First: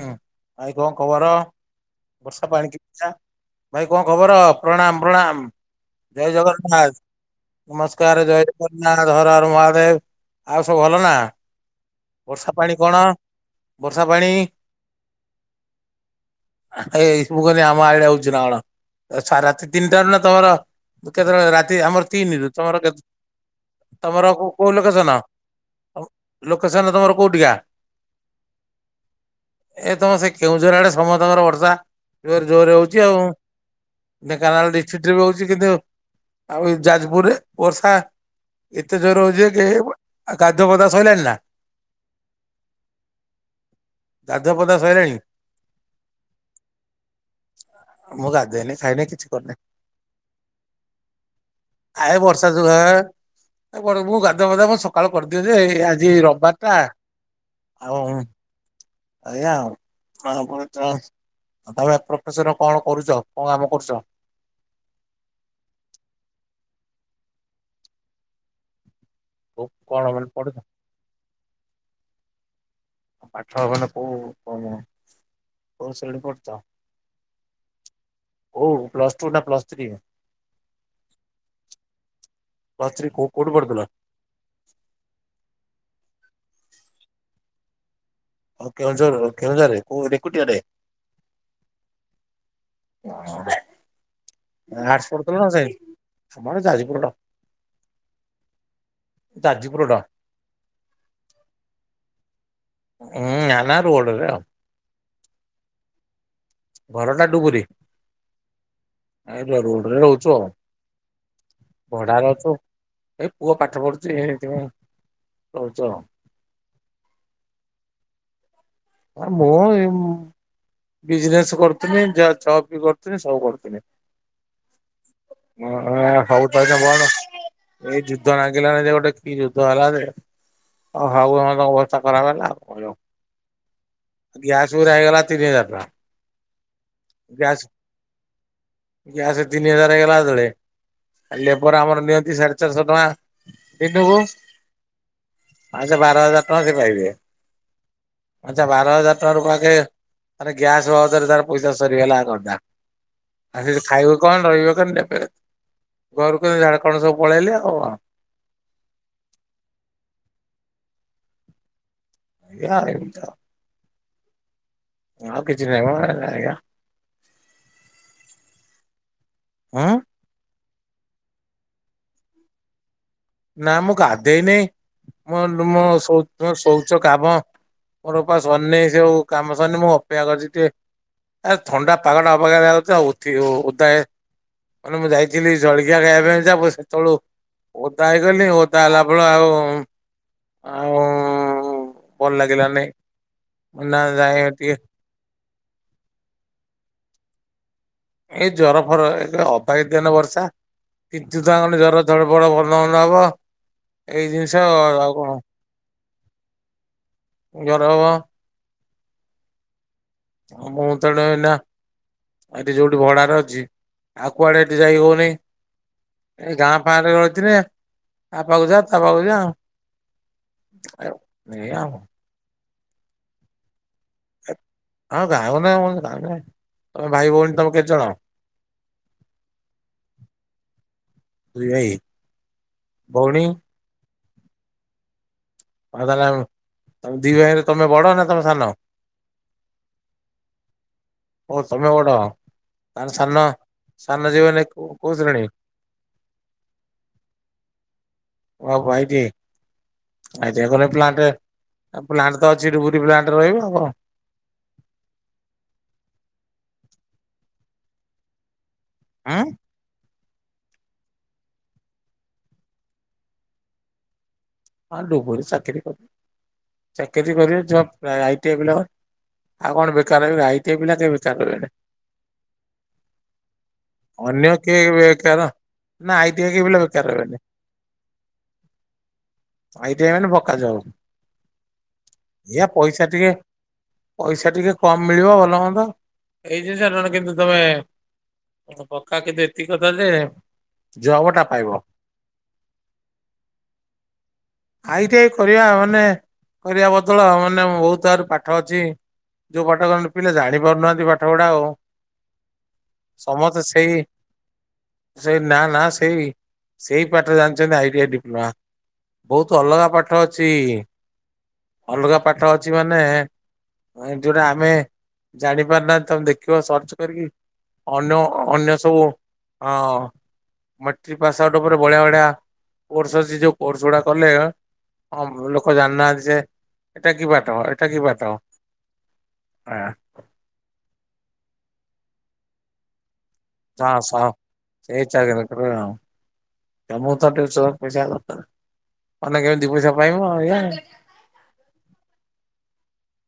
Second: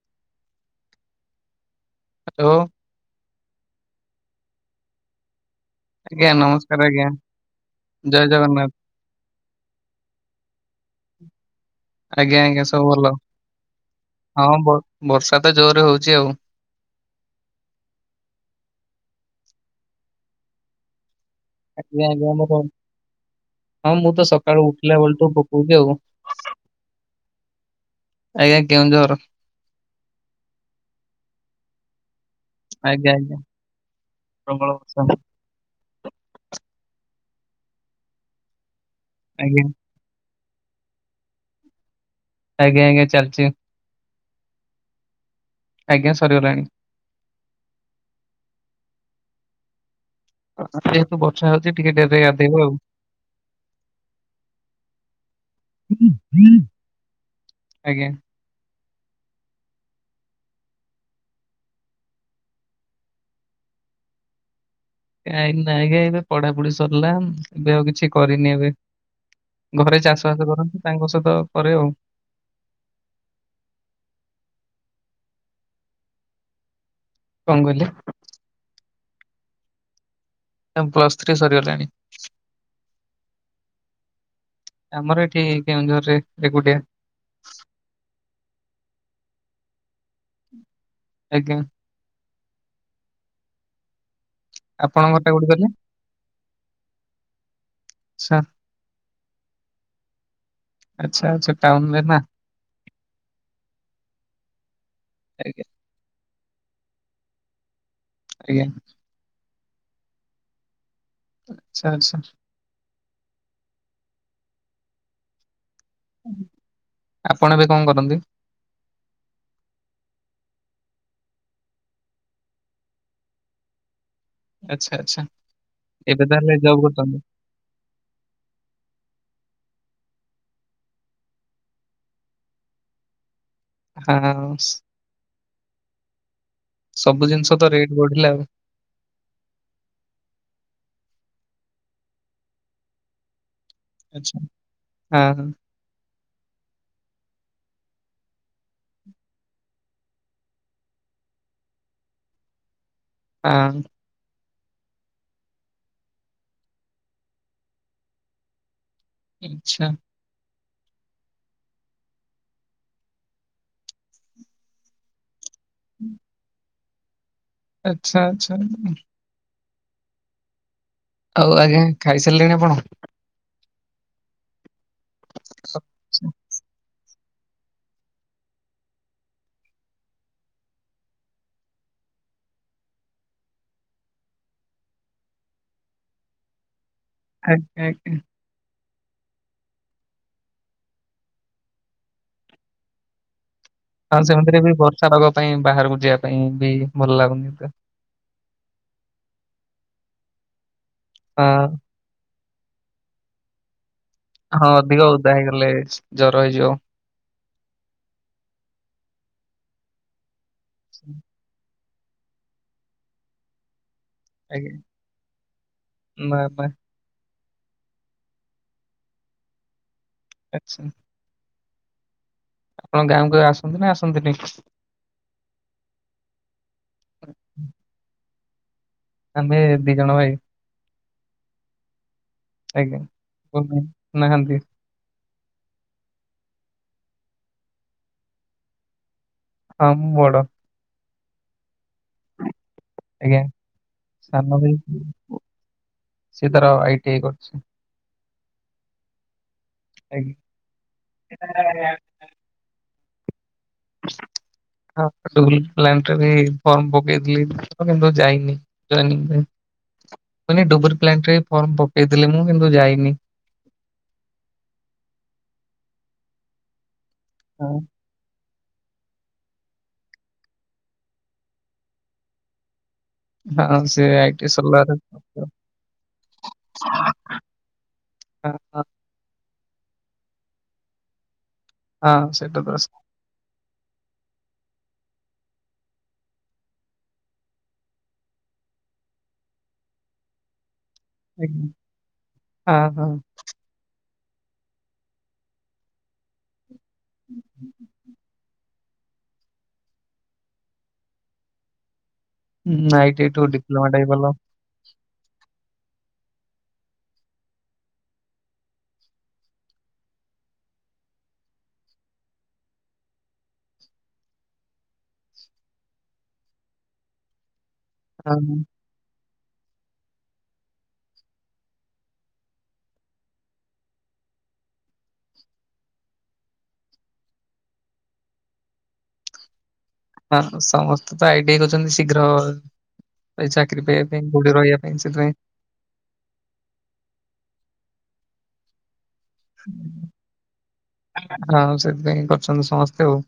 ହୁଁ ଆଉ କଣ ଖବର? ବର୍ଷା ହ୍ୟାଲୋ ପାଇଁକି ଭାଇ କଣ ଖବର? ପ୍ରଣାମ ପ୍ରଣାମ। ଆଜ୍ଞା ଜୟ ନମସ୍କାର ଜଗନ୍ନାଥ ଆଜ୍ଞା ନମସ୍କାର ଜୟ ଜଗ [unintelligible] [unintelligible] ହର ହର ମହାଦେବ, ଆଉ ସବୁ ଭଲ ନା? ଆଜ୍ଞା ବର୍ଷା ଆଜ୍ଞା ପାଣି ସବୁ କଣ? ଭଲ, ବର୍ଷା ପାଣି ହଁ ବର୍ଷା ତ ଜୋରରେ ହଉଛି ଆଉ। ଏଇସବୁ କରି ଆମ ଆଡେ ହଉଛି ନା କଣ, ରାତି ତିନିଟାରୁ ନା ତମର କେତେବେଳେ ରାତି ଆଜ୍ଞା ଆମର ଆଜ୍ଞା ତିନିରୁ, ମୋର ତମର କେତେ? ହଁ ମୁଁ ତ ତମର କୋ ସକାଳୁ କୋଉ ଉଠିଲା ଲୋକେସନ୍, ବେଳଠୁ ପକଉଛି ଆଉ ଲୋକେସନ୍ ତମର କୋଉଠିକା? ଆଜ୍ଞା କେଉଁଝର। ଏ ତମ ସେ କେଉଁଝର ଆଡେ ସମସ୍ତଙ୍କର ବର୍ଷା। ଜୋର ଜୋରରେ ହଉଛି ଆଜ୍ଞା ଆଉ, ଆଜ୍ଞା ପ୍ରବଳ ଢେଙ୍କାନାଳ ବର୍ଷା ଡିଷ୍ଟ୍ରିକ୍ଟ ରେ ବି ହଉ ଚି, କିନ୍ତୁ ଆଉ ଯାଜପୁରରେ ବର୍ଷା ଏତେ ଜୋରେ ହଉଛି ଆଜ୍ଞା ଯେ ଆଉ ଗାଧୁଆ ପାଧୁଆ ସଇଲାଣି ନା? ଆଜ୍ଞା ଆଜ୍ଞା ଚାଲିଚି। ଗାଧୁଆ ପାଧୁଆ ସଇଲାଣି? ଆଜ୍ଞା ସରିଗଲାଣି। ମୁଁ ଗାଧେଇନି ଖାଇନି କିଛି କରିନି। ଯେହେତୁ ବର୍ଷା ହଉଚି, ଟିକେ ଆ ଏ ଡେରିରେ ବର୍ଷା ଗାଧେଇବି ଆଉ। ଯୋଗୁ ମୁଁ ଗାଧୁଆ ପାଧୁଆ କଣ ସକାଳୁ କରିଦିଏ ଯେ, ଆଜି ରବିବାର ଟା ଆଉ ଆଜ୍ଞା ଆଜ୍ଞା [unintelligible] ତମେ ପ୍ରଫେସନ କଣ କରୁଚ, କଣ କାମ କରୁଚ? ନାଇଁ ଆଜ୍ଞା ଏବେ ପଢାପଢି ସରିଲା, ଏବେ ଆଉ କିଛି କରିନି ଏବେ। ଘରେ କଣ ମାନେ ଚାଷ ବାସ ପଢୁଛ କରନ୍ତି, ତାଙ୍କ ସହିତ କରେ ଆଉ। ପାଠ ମାନେ କୋଉ କଣ କୋଉ ଶ୍ରେଣୀ ପଢ଼ୁଚ? କଣ କହିଲ? ଓ ପ୍ଲସ ଟୁ ନା ପ୍ଲସ ଥ୍ରୀ? ହଁ ପ୍ଲସ୍ ଥ୍ରୀ ସରିଗଲାଣି। ପ୍ଲସ ଥ୍ରୀ କୋଉ କୋଉଠି ପଢୁଥିଲ? ଆମର ଏଠି କେଉଁଝରରେ ରେକୁଟିଆ। ଓ କେଉଁଝରର କେଉଁଝରରେ କୋଉ ରେକୁଟିଆରେ? ଆଜ୍ଞା। ହଁ। ଆପଣଙ୍କ ଆର୍ଟ୍ସ ଘରଟା ପଡୁଥିଲ ନା କୋଉଠି କହିଲେ? ସାଇନ୍ସ? ଆମର ଯାଜପୁର ଟାଉନ୍। ଆଚ୍ଛା ଯାଜପୁର ଟା। ଆଚ୍ଛା ଆଚ୍ଛା ଟାଉନ୍ ରେ ନା? ଉଁ - ନାଁ - ନାଁ ରୋଡରେ ଆଉ। ଆଜ୍ଞା। ଘରଟା ଡୁବୁରି? ଆଜ୍ଞା। ଏଇ ତ ରୋଡରେ ରହୁଛୁ ଆଉ, ଆଚ୍ଛା ଆଚ୍ଛା ଭଡାରେ ଅଛୁ। ଏ ପୁଅ ପାଠ ପଢୁଛି ସେଇଥିପାଇଁ ରହୁଛୁ ଆଉ। ଆପଣ ଏବେ କଣ କରନ୍ତି? ଆ ମୋ ଏମ ବିଜନେସ କରୁଥିଲି, ଯ ଜବ୍ ବି କରୁଥିଲି ସବୁ କରୁଥିଲି। ଆଚ୍ଛା ଆଚ୍ଛା ଏବେ ଆ ହଉ ଜବ୍ ତାହେଲେ କରୁଛନ୍ତି [unintelligible] ଏଇ ଯୁଦ୍ଧ ନାଗିଲାନି ଯେ ଗୋଟେ କି ଯୁଦ୍ଧ ହେଲା ଯେ ଓ ହଉ ଆମ ଅବସ୍ଥା ଖରାପ ହେଲା ଆଉ କଣ। ହଁ। ସ ଗ୍ୟାସ ଗୁରା ହେଇଗଲା ତିନିହଜାର ଟଙ୍କା। ସବୁ ଗ୍ୟାସ ଜିନିଷ ତ ରେଟ୍ ବଢିଲା ଆଉ ଗ୍ୟାସ ତିନି ହଜାର ହେଇଗଲା ଯେତେବେଳେ ଆ ଲେବର ଆମର ନିଅନ୍ତି ସାଢେ ଚାରିଶହ ଟଙ୍କା ଦିନୁକୁ ଆଚ୍ଛା ହଁ ହଁ ପା ସେ ବାର ହଜାର ଟଙ୍କା ସେ ପାଇବେ। ଆଚ୍ଛା ବାର ହଜାର ଟଙ୍କା ରୁ ପାକେ ମାନେ ଗ୍ୟାସ ବାବଦରେ ତାର ପଇସ ସରିଗଲା। [unintelligible] ଆଉ ସେ ହଁ। ତ ଖାଇବ କଣ ରହିବେ କଣ ନେବେ ଘରକୁ ଝାଡଖଣ୍ଡ ସବୁ ପଳେଇଲେ ଆଉ। ଆଚ୍ଛା। ଏଇଆ ଏମିତି ଆଉ ଆଉ କିଛି ନାହିଁ ମ ହେଲା ଏଇଆ। ଆଚ୍ଛା ଆଚ୍ଛା ଉଁ। ହଁ? ଆଉ ଆଜ୍ଞା ଖାଇସାରିଲେଣି ଆପଣ? ନା ମୁଁ ଗାଧେଇନି ମୁ ନ ମୁ ସୌ ଆଚ୍ଛା। ମୁଁ ସୌ ସବୁ କାମ ମୋରପା ସରନି ସେଉ କାମ ସରନି ମୁଁ ଅପେକ୍ଷା କରିଛି ଟିକେ ଆ ଥଣ୍ଡା ପାଗଟା ଅବାଗ୍ୟା ଲାଗୁଛି ଉଠି ଓ ଓଦାଏ ମାନେ ମୁଁ ଯାଇଥିଲି ଜଳଖିଆ ଖାଇବା ପାଇଁ ସବୁ ସେତେବେଳୁ ଆଜ୍ଞା। ଆଜ୍ଞା ଟ୍ରାଏ କଲି ବହୁତ ବର୍ଷା ହେଲା ଫଳରେ ଆଉ ଆଉ ଭଲ ଲାଗିଲାନାଇଁ। ହଁ ସେମିତିରେ ବି ବର୍ଷା ପାଗ ପାଇଁ ବାହାରକୁ ଯିବା ପାଇଁ ବି ଭଲ ଲାଗୁନି ଏତେ। ଏଇ ଜର ଫର ଏ ଅବାଗ୍ୟା ଦିନ ବର୍ଷା ତିନ୍ତୁଚ ହଁ ମାନେ ଜର ତେ ବେଳେ ବଡ ଭଲମନ୍ଦ ହବ। ଏଇ ଜିନିଷ ହଁ ଅଧିକ ଆଉ କଣ ଓଦା ହେଇଗଲେ ଜର ହେଇଯିବ। ଜର ହବ। ମୁଁ ତେଣୁ ଏଇନା ଏଠି ଯୋଉଠି ଭଡାରେ ଅଛି ଆଉକୁୁଆଡେ ଆଜ୍ଞା ଏଠି ଯାଇହଉନାଇଁ। ନା ଏ ନା ଗାଁ ପାରେ ରହିଥିଲେ ଆପାକୁ ଯା ତାପାକୁ ଯା। ଆଚ୍ଛା ଏ ଆ। ଆପଣ ଗାଁକୁ କେବେ ଆସନ୍ତି ନା ଆସନ୍ତିନି? ଆଉ ଗାଉ ନା ଗାଉ ନାଁ ତମେ ଭାଇ ଭଉଣୀ ତମେ କେତେ ଜଣ? ଆମେ ଦି ଜଣ ଭାଇ। ଦି ଭାଇ? ଆଜ୍ଞା ଭଉଣୀ [unintelligible] ନାହାନ୍ତି। [unintelligible] ଦି ଭାଇରେ ତମେ ବଡ ନା ତମେ ସାନ? ହଁ ମୁଁ ବଡ଼। ଓ ତମେ ବଡ। ଆଉ ସାନ ଆଜ୍ଞା ସାନ ଜୀବନ କୋଉ ଶ୍ରେଣୀ? ସିଏ ତାର ଆଇ ଟି ଆଇ କରିଛି। ଆଉ ଭାଇ ଟିଏ ଆଜ୍ଞା। ଆ ଯେକୌଣସି ପଲାଣ୍ଟ ପ୍ଲାଣ୍ଟ ତ ଅଛି ଡବୁରୀ ପ୍ଲାଣ୍ଟରେ ରହିବ ଆଉ କଣ। ହଁ ଡୁବୁରୀ ପ୍ଲାଣ୍ଟ ରେ ବି ଫର୍ମ ପକେଇଥିଲି କିନ୍ତୁ ଯାଇନି। ଯୋଇନିଂ ଉଁ ପାଇଁ [unintelligible] ଡୁବୁରୀ ପ୍ଲାଣ୍ଟରେ ଫର୍ମ ପକେଇଥିଲି କିନ୍ତୁ ଯାଇନି। ହଁ ଡୁବୁରୀ ଚାକିରି କରିବ ଚାକିରି କରିବେ ହଁ ଜବ୍ ଆଇଟିଇ ପିଲା କ ଆଉ କଣ ବେକାର ରହ ଆଇଟିଆଇ ପିଲା କେ ବେକାର ରହିବେନି। ହଁ ସେ ଆଇ ଟି ଅନ୍ୟ କେ ସରିଲା ପରେ ପକେଇବ। ବେକାର ନାଁ ଆଇ ଟି ଆଇ ପିଲା ବେକାର ରହିବେନି। ହ ହ। ଅଟିଆଇ ମାନେ ପକାଯାଉ ହଁ ସେଇଟା ଏଇଆ ତ ସ- ପଇସା ଟିକେ ପଇସା ଟିକେ କମ୍ ମିଳିବ ଭଲ ହୁଅନ୍ତ। ଏଇ ଜିନଷ ଜଣ କିନ୍ତୁ ତମେ ପକ୍କା କିନ୍ତୁ ଏତିକି କଥା ଯେ ଜବ ଟା ଆଜ୍ଞା ପାଇବ। ହଁ ହଁ। ଆଇଟିଆ କରିବା ମାନେ କରିବା ବଦଳ ମାନେ ବହୁତ ଆର ପାଠ ଅଛି। ଯୋଉ ପାଠ କ ପିଲା ଜାଣି ପାରୁନାହାନ୍ତି ପାଠ ଗୁଡା ଆଉ। ହୁଁ ଆଇ ଟି ଆଇ ଠୁ ସମସ୍ତେ ଡିପ୍ଲୋମା ସେଇ ଟା ବି ଭଲ ସେଇ ନା ନା ସେଇ ସେଇ ପାଠରେ ଜାଣିଛନ୍ତି ଆଇଟିଆ ଡିପ୍ଲୋମା। ବହୁତ ଅଲଗା ପାଠ ଅଛି ଅଲଗା ପାଠ ଅଛି ମାନେ ଯୋଉଟା ଆମେ ଜାଣିପାରନାହାନ୍ତି ତମେ ଦେଖିବ ସର୍ଚ୍ଚ କରିକି ଅନେ ହଁ ହଁ। ଅନ୍ୟ ସବୁ ହଁ ମଟ୍ରିକ ପାସ୍ ଆଉଟ୍ ଉପରେ ବଢିଆ ବଢ଼ିଆ କୋର୍ସ ଅଛି ଯୋଉ କୋର୍ସଗୁଡା କଲେ ହଁ ଲୋକ ଜାଣିନାହାନ୍ତି ଯେ ଏଟା କି ପାଠ ଏଇଟା କି ପାଠ। ହଁ। ହଁ ସମସ୍ତେ ତ ଆଇଟିଆଇ କରୁଛନ୍ତି ଶୀଘ୍ର ଏଇ ଚାକିରି ପାଇବା ପାଇଁ କୋଉଠି ରହିବା ପାଇଁ ସେଥିପାଇଁ। [unintelligible] ମାନେ କେମିତିି ଦି ପଇସା ପାଇବ ଏଇଆ। ହଁ ସେଥିପାଇଁ କରିଛନ୍ତି ସମସ୍ତେ ଆଉ।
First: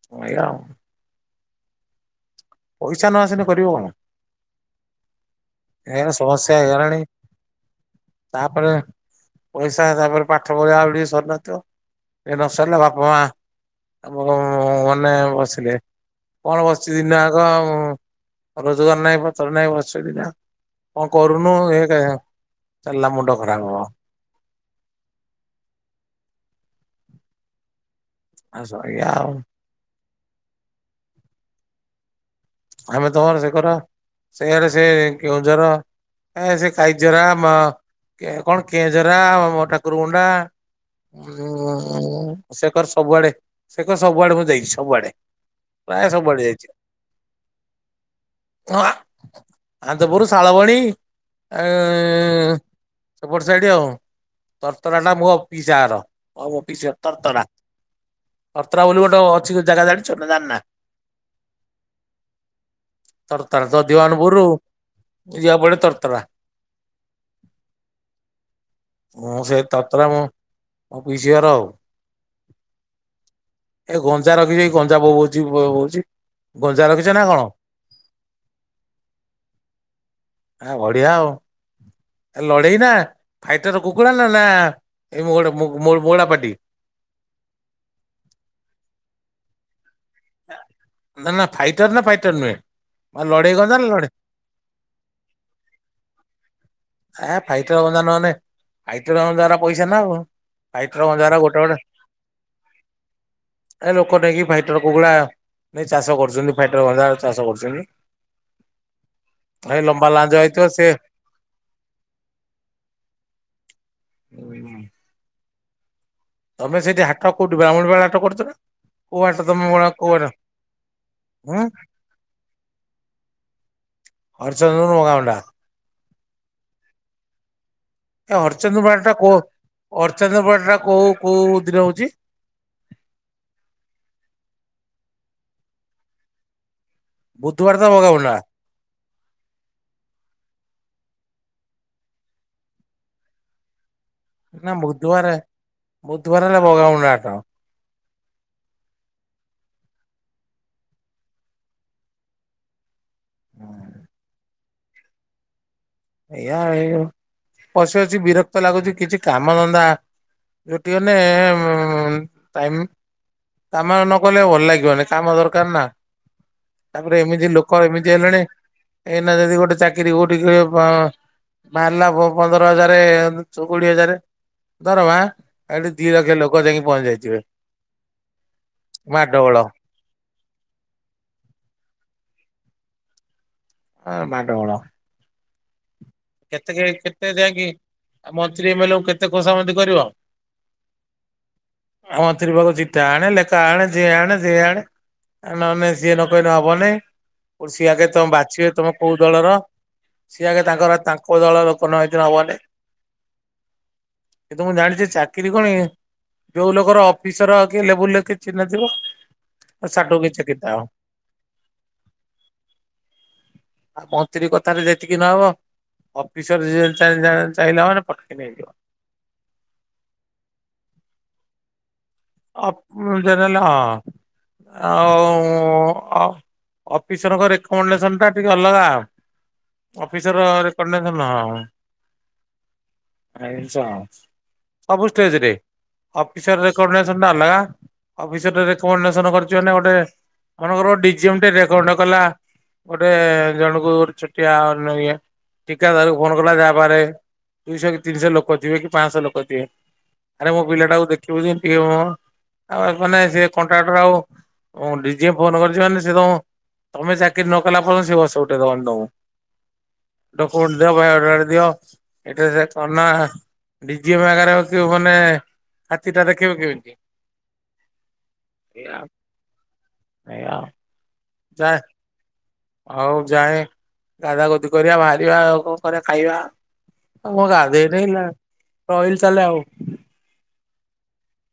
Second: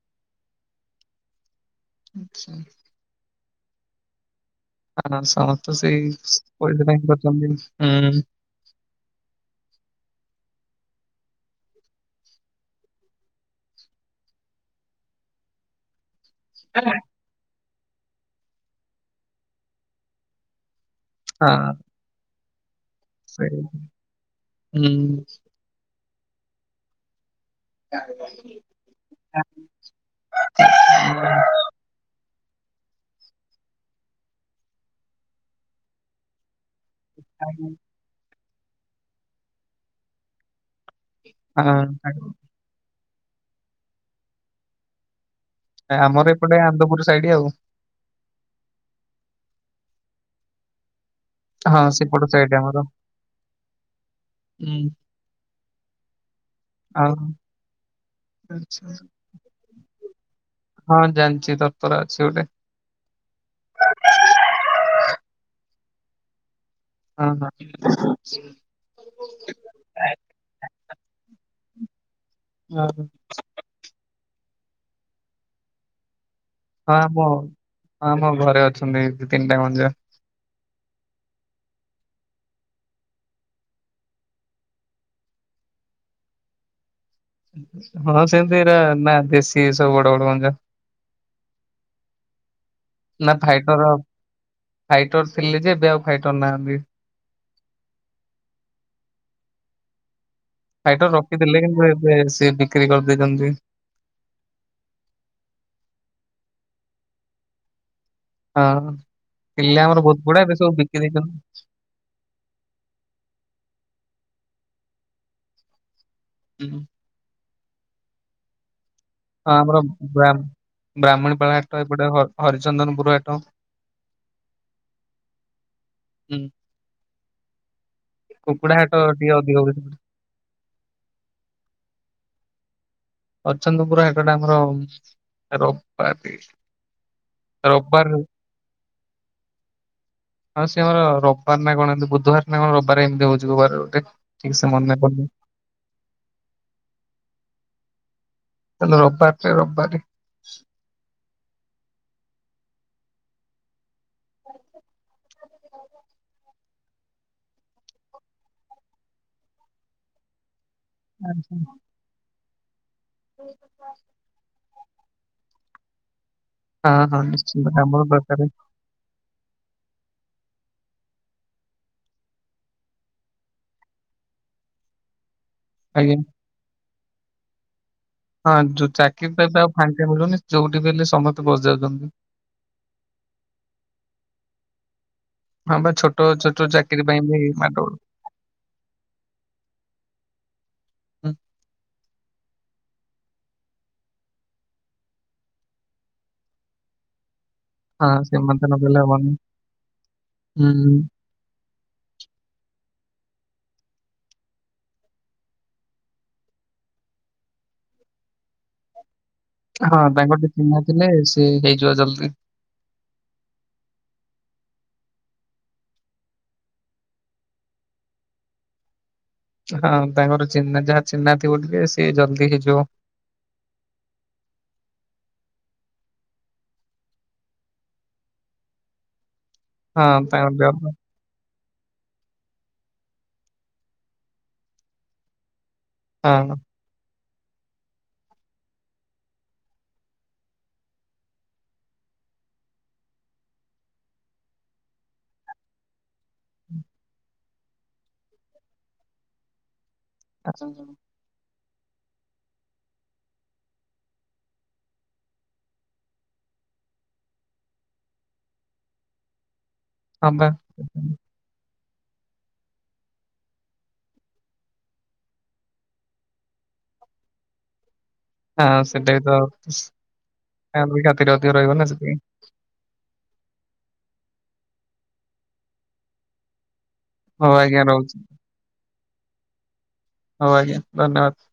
[unintelligible] ଆଛା। ପଇସା ନ ଆସିଲେ କରିବ କଣ? ହଁ ସମସ୍ତେ ଏ ସେଇ ପଇସା ପାଇଁ କରଛନ୍ତି ହଁ। ତା ପରେ ପଇସା ତା ପରେ ପାଠ ପଢିବା ଆ ଟିକେ ସରି ନଥିବ ଏ ନ ସରିଲା ବାପା ମା ଆମୁଁନ ମନେ ବସିଲେ। କଣ ବସିଛି ଦିନ ଆଗ ରୋଜଗାର ନାହିଁ ପଥର ନାହିଁ ବସିଛି ଦିନ। କଣ କରୁନୁ ହଁ ଏ ଚାଲିଲା ମୁଣ୍ଡ ସେଇ ଖରାପ ହବ? ହୁଁ। [inaudible] [unintelligible] [inaudible] ଆମେ ତମର ସେ କର ସେଇଆରେ ସେ କେଉଁ ଜର ଏ ସେ ଖାଇ ଜରା ମ କଣ କେ ଜରା ମୋ ଠାକୁର ଗୁଣ୍ଡା ଉ ହଁ ସେକର୍ ସବୁଆଡେ ସେକର୍ ସବୁଆଡେ ମୁଁ ଦେଇଛି ସବୁଆଡେ। ପ୍ରାୟ ଆମର ସବୁଆଡେ ଏପଟେ ଆନ୍ଦପୁର ସାଇଡ ଆଉ। ହ ଆନ୍ଦପୁର, ସାଳବଣି ହଁ ସେପଟ ସାଇଟ ସେପଟ ସେ ଆଠି ଆଉ। ହୁଁ ତରତରା ଟା ମୋ ପିସାର ହଉ ମୋ ପିସ ଆଉ ତରତଡା। ଅର୍ତ୍ର ବୋଲି ଗୋଟେ ଅଛି ଜାଗା ଜାଣିଛ ନା ଜାଣି ନା? ହଁ ଜାଣିଛି ଦର ତର ଅଛି ଗୋଟେ। ତରତରା ତ ଦିିବାନପୁରୁ ଯିବା ପଡ ତରତରା। ହଁ ହଁ। ମୁଁ ସେ ତରତରା ମୁଁ ମୋ ପିଶି ହର ଆଉ। ହଁ। ଏ ଗଞ୍ଜା ରଖିଛି ଏଇ ଗଞ୍ଜା ବୋ ବଉଛି ବଉଛି। ହଁ ମ ହଁ ମୋ ଘରେ ଅଛନ୍ତି ଦି, ତିନିଟା ଗଞ୍ଜା। ଆ ବଢିଆ ଆଉ। ଏ ଲଢ଼େଇ ନା ଫାଇଟର କୁକୁଡ଼ା ନା, ନା ଏ ମୋଡ ମୁ ମୋଡ ମଳା ପାଟି? ହଁ ସେମତି ଏଇରା ନା ଦେଶୀ ସବୁ ବଡ ବଡ ଗଞ୍ଜା। ନା ନା ଫାଇଟର ନା ଫାଇଟର ନୁହେଁ, ଅ, ନା ଲଢେଇ ଗଞ୍ଜା ଫାଇଟର ଲଢେ ଫାଇଟର ଥିଲେ ଯେ, ଏବେ ଆଉ ଫାଇଟର ନାହାନ୍ତି। ଏ ଫାଇଟର ଗଞ୍ଜା ନହେନେ, ଫାଇଟର ଗଞ୍ଜା ଗୁରା ପଇସା ନା ଆଉ। ଫାଇଟର ଗଞ୍ଜା ଗୁରା ଗୋଟେ ରଖିଥିଲେ ଗୋଟେ କିନ୍ତୁ ଏବେ ସିଏ ବିକ୍ରି କରିଦେଇଛନ୍ତି। ଏ ଲୋକ ନେଇକି ଫାଇଟର କୁକୁଡା ନେଇ ଚାଷ କରୁଚନ୍ତି। ଫାଇଟର ଗଞ୍ଜା ଚାଷ କରୁଛନ୍ତି। ହଁ ଏ ଥିଲେ ଆମର ଲମ୍ବା ବହୁତ ଲାଞ୍ଜ ଗୁଡା। ଏବେ ହେଇଥିବ ସବୁ ସେ ବିକି ଦେଇଛନ୍ତି। [unintelligible] ହୁଁ। ତୋମେ ସେଇଠି ହାଟ କୋଉଠି ବ୍ରାହ୍ମଣୀପାଳ ହାଟ କରୁଛ ନା? କୋଉ ହାଟ ହଁ ଆମର ତୋମର କୋଉ ବ୍ରା ହାଟ? ବ୍ରାହ୍ମଣୀପାଳ ହୁଁ ହାଟ ଏପଟେ ହ-ହରିଚନ୍ଦନପୁର ହାଟ। ଅର୍ଚେନ୍ଦୁ ମଗା ମୁଣ୍ଡା। ଉଁ,। ଏ ଅରଚନ୍ଦୁବାଡ଼ ଟା କୋଉ ଅରଚନ୍ଦ୍ରବାଡ଼ ଟା କୋଉ କୋଉ ଦିନ ହଉଚି? ଅରଚନ୍ଦୁ ପୁରା ହେକଡେ ଆମର ରବାର ଦି ବୁଧବାର ଦବ କହୁଲା। ଆଉ ସେ ଆମର ରବବାର ନା କଣ ଏମତି ବୁଧବାର ନା କଣ ରବବାର ଏମିତି ହଉଛୁ କୋଉ ବାର ଗୋଟେ। ଠିକ ସେ ନା ମନେ ପଡୁନି ବୁଧବାରେ ବୁଧବାର ହେଲେ ଭଲ ହୁଅନ୍ତା ତ। ତ ଲ-ରବାର ତ ରବାରେ ଏଇଆ ଏଇ ଉ, ପଶି ବସି ବିରକ୍ତ ଲାଗୁଛି, କିଛି କାମ ଧନ୍ଦା ଯୁଟି ଗଲେ [unintelligible] ଟାଇମ୍ କାମ ନକଲେ ଭଲ ଲାଗିବନି। କାମ ଦରକାର ନା, ହଁ ହଁ ତାପରେ ଏମିତି ନିଶ୍ଚିନ୍ତ ଲୋକ ଆମର ଏମିତି ହେଲେଣି ଦରକାର ଏଇନା ଯଦି ଗୋଟେ ଚାକିରି କୋଉଠି ହୁଏ। ଓ, ବାହାରିଲା ପ-ପନ୍ଦର ହଜାରେ ଚ-କୋଡିଏ ହଜାର ଧର ବା। ଏଠି ଦି ଆଜ୍ଞା। ଲକ୍ଷ ଲୋକ ଯାଇକି ପହଞ୍ଚି ଯାଇଥିବେ। ହଁ ଯୋଉ ଚାକିରି ତ ମାଡଗୋଳ ଏବେ ଆଉ ଫାଙ୍କା ମିଳୁନି, ଯୋଉଠି ବି ହେଲେ ସମସ୍ତେ ବସ ଯାଉଚନ୍ତି। ଏ ମାଡ ଗୋଳ। ହଁ ବା ଛୋଟ ଛୋଟ ଚାକିରି ପାଇଁ ବି ମାଡ ଗୋଳ। ଆ, ମନ୍ତ୍ରୀ, ଏ ମାନଙ୍କୁ କେତେ ଖସାମିତି କରିବ। ହୁଁ, ଓ ମନ୍ତ୍ରୀ ପାଖରୁ ଚିଠା ଆଣେ, ଲେଖା ଆଣେ ଯିଏ ଆଣେ ସିଏ ଆଣେ। ଆଉ ନନେ ସିଏ ନ କହିନେ ହବ ନାଇଁ। ଅର୍ ସିଏ ଆଗେ ହଁ ତୋମ ସେମାନେ ତ ବାଛିବେ ତୋମେ ନଗଲେ କୋଉ ହବନି। ଦଳର। ସିଏ ଆଗେ ହୁଁ, ତାଙ୍କର ତାଙ୍କ କୋଉ ଦଳ ଲୋକ ନ ହେଇଥିଲେ ହବନି। କିନ୍ତୁ ମୁଁ ଜାଣିଚି ଚାକିରି କଣ କି ଯୋଉ ଲୋକର ଅଫିସର୍ କିଏ ଲେବୁଲ୍ ରେ କିଏ ଚିହ୍ନା ଥିବ। ହଁ ସାଠୁ ତାଙ୍କର କିଛି କିଏ କିତା ହବ। ଚିହ୍ନା ଥିଲେ ସିଏ ହେଇଯିବ ଜଲଦି। ଆ, ମନ୍ତ୍ରୀ କଥାରେ ଯେତିକି ନ ହବ। ଅଫିସର୍ ଯିଏ ଚାଇଁ ଯା- ଚାହିଁଲା ମାନେ ଫଟକିନି ହେଇଯିବ। ହଁ ତାଙ୍କର ଚିହ୍ନା ଯହା ଚିହ୍ନା ଥିବ ଟିକେ ସିଏ ଜଲଦି ଅପ୍ ହେଇଯିବ। ନିଜର ହେଲେ ହଁ ଆଉ ଅ, ଅଫିସର୍ ଙ୍କ ରେକମେଣ୍ଡେସନ୍ ଟା ଟିକେ ଅଲଗା। ହଁ ଅଫିସର୍ ତାଙ୍କ ଜବ୍ ହଁ ରେକଣ୍ଡେ ସବୁ ଷ୍ଟେଜ୍ ରେ। ଅଫିସର୍ ରେକମଣ୍ଡେସନ୍ ଟା ଅଲଗା। ଅଫିସର୍ ରେକମଣ୍ଡେସନ୍ କରିଚି ମାନେ ଗୋଟେ ମନେ କର ଡିଜିଏମ୍ ଟେ ରେକର୍ଡ ନ କଲା। ଗୋଟେ ଜଣୁକୁ ଛୋଟିଆ ନ-ଇଏ ଠିକାଦାରକୁ ଫୋନ୍ କଲା ଯା ପାଖରେ ଦୁଇଶହ କି ତିନିଶହ ଲୋକ ଥିବେ, କି ପାଁଶହ ଲୋକ ଥିବେ, ଆରେ ମୋ ହଁ ପିଲାଟାକୁ ଦେଖିବୁ ଯେ ଇଏ ମୋ ଆ, ମାନେ ସିଏ କଣ୍ଟାଟର୍ ହବ। ହଁ ଡିଜିଏ ଫୋନ୍ କରିଛି ମାନେ ସିଏ ତୋମ ତୋମେ ଚାକିରି ନ କଲା ପର୍ଯ୍ଯନ୍ତ, ସିଏ ବସେଇ ଉଠେଇ ଦବନି ତୋମକୁ। ବା। ଡକ୍ୟୁମେଣ୍ଟ ଦିଅ, ବାୟୋଡାଟା ଟେ ଦିଅ। ଏଠି ସେ କଣ ନା ଡିଜି ପାଖରେ ବସିବୁ ମାନେ ହାତୀଟା ଦେଖ କେବେ କେଉଟି? ହଁ ସେଟା ବି ତ ଏଇଆ [unintelligible] ଅଧିକ ଯା ରହିବ ନା ସେଥିପାଇଁ। ହଉ ଯାଏ, ଗାଧା ଗୋଦି କରିବା ବାହାରିବା, ଆଉ କଣ କରିବା ଖାଇବା। ଆଉ ମୁଁ ହଉ ଆଜ୍ଞା ଗାଧେଇନେଇ ରହୁଛି। ଲା-ରହିଲି ତାହେଲେ ଆଉ। ହଉ ଆଜ୍ଞା ଧନ୍ୟବାଦ।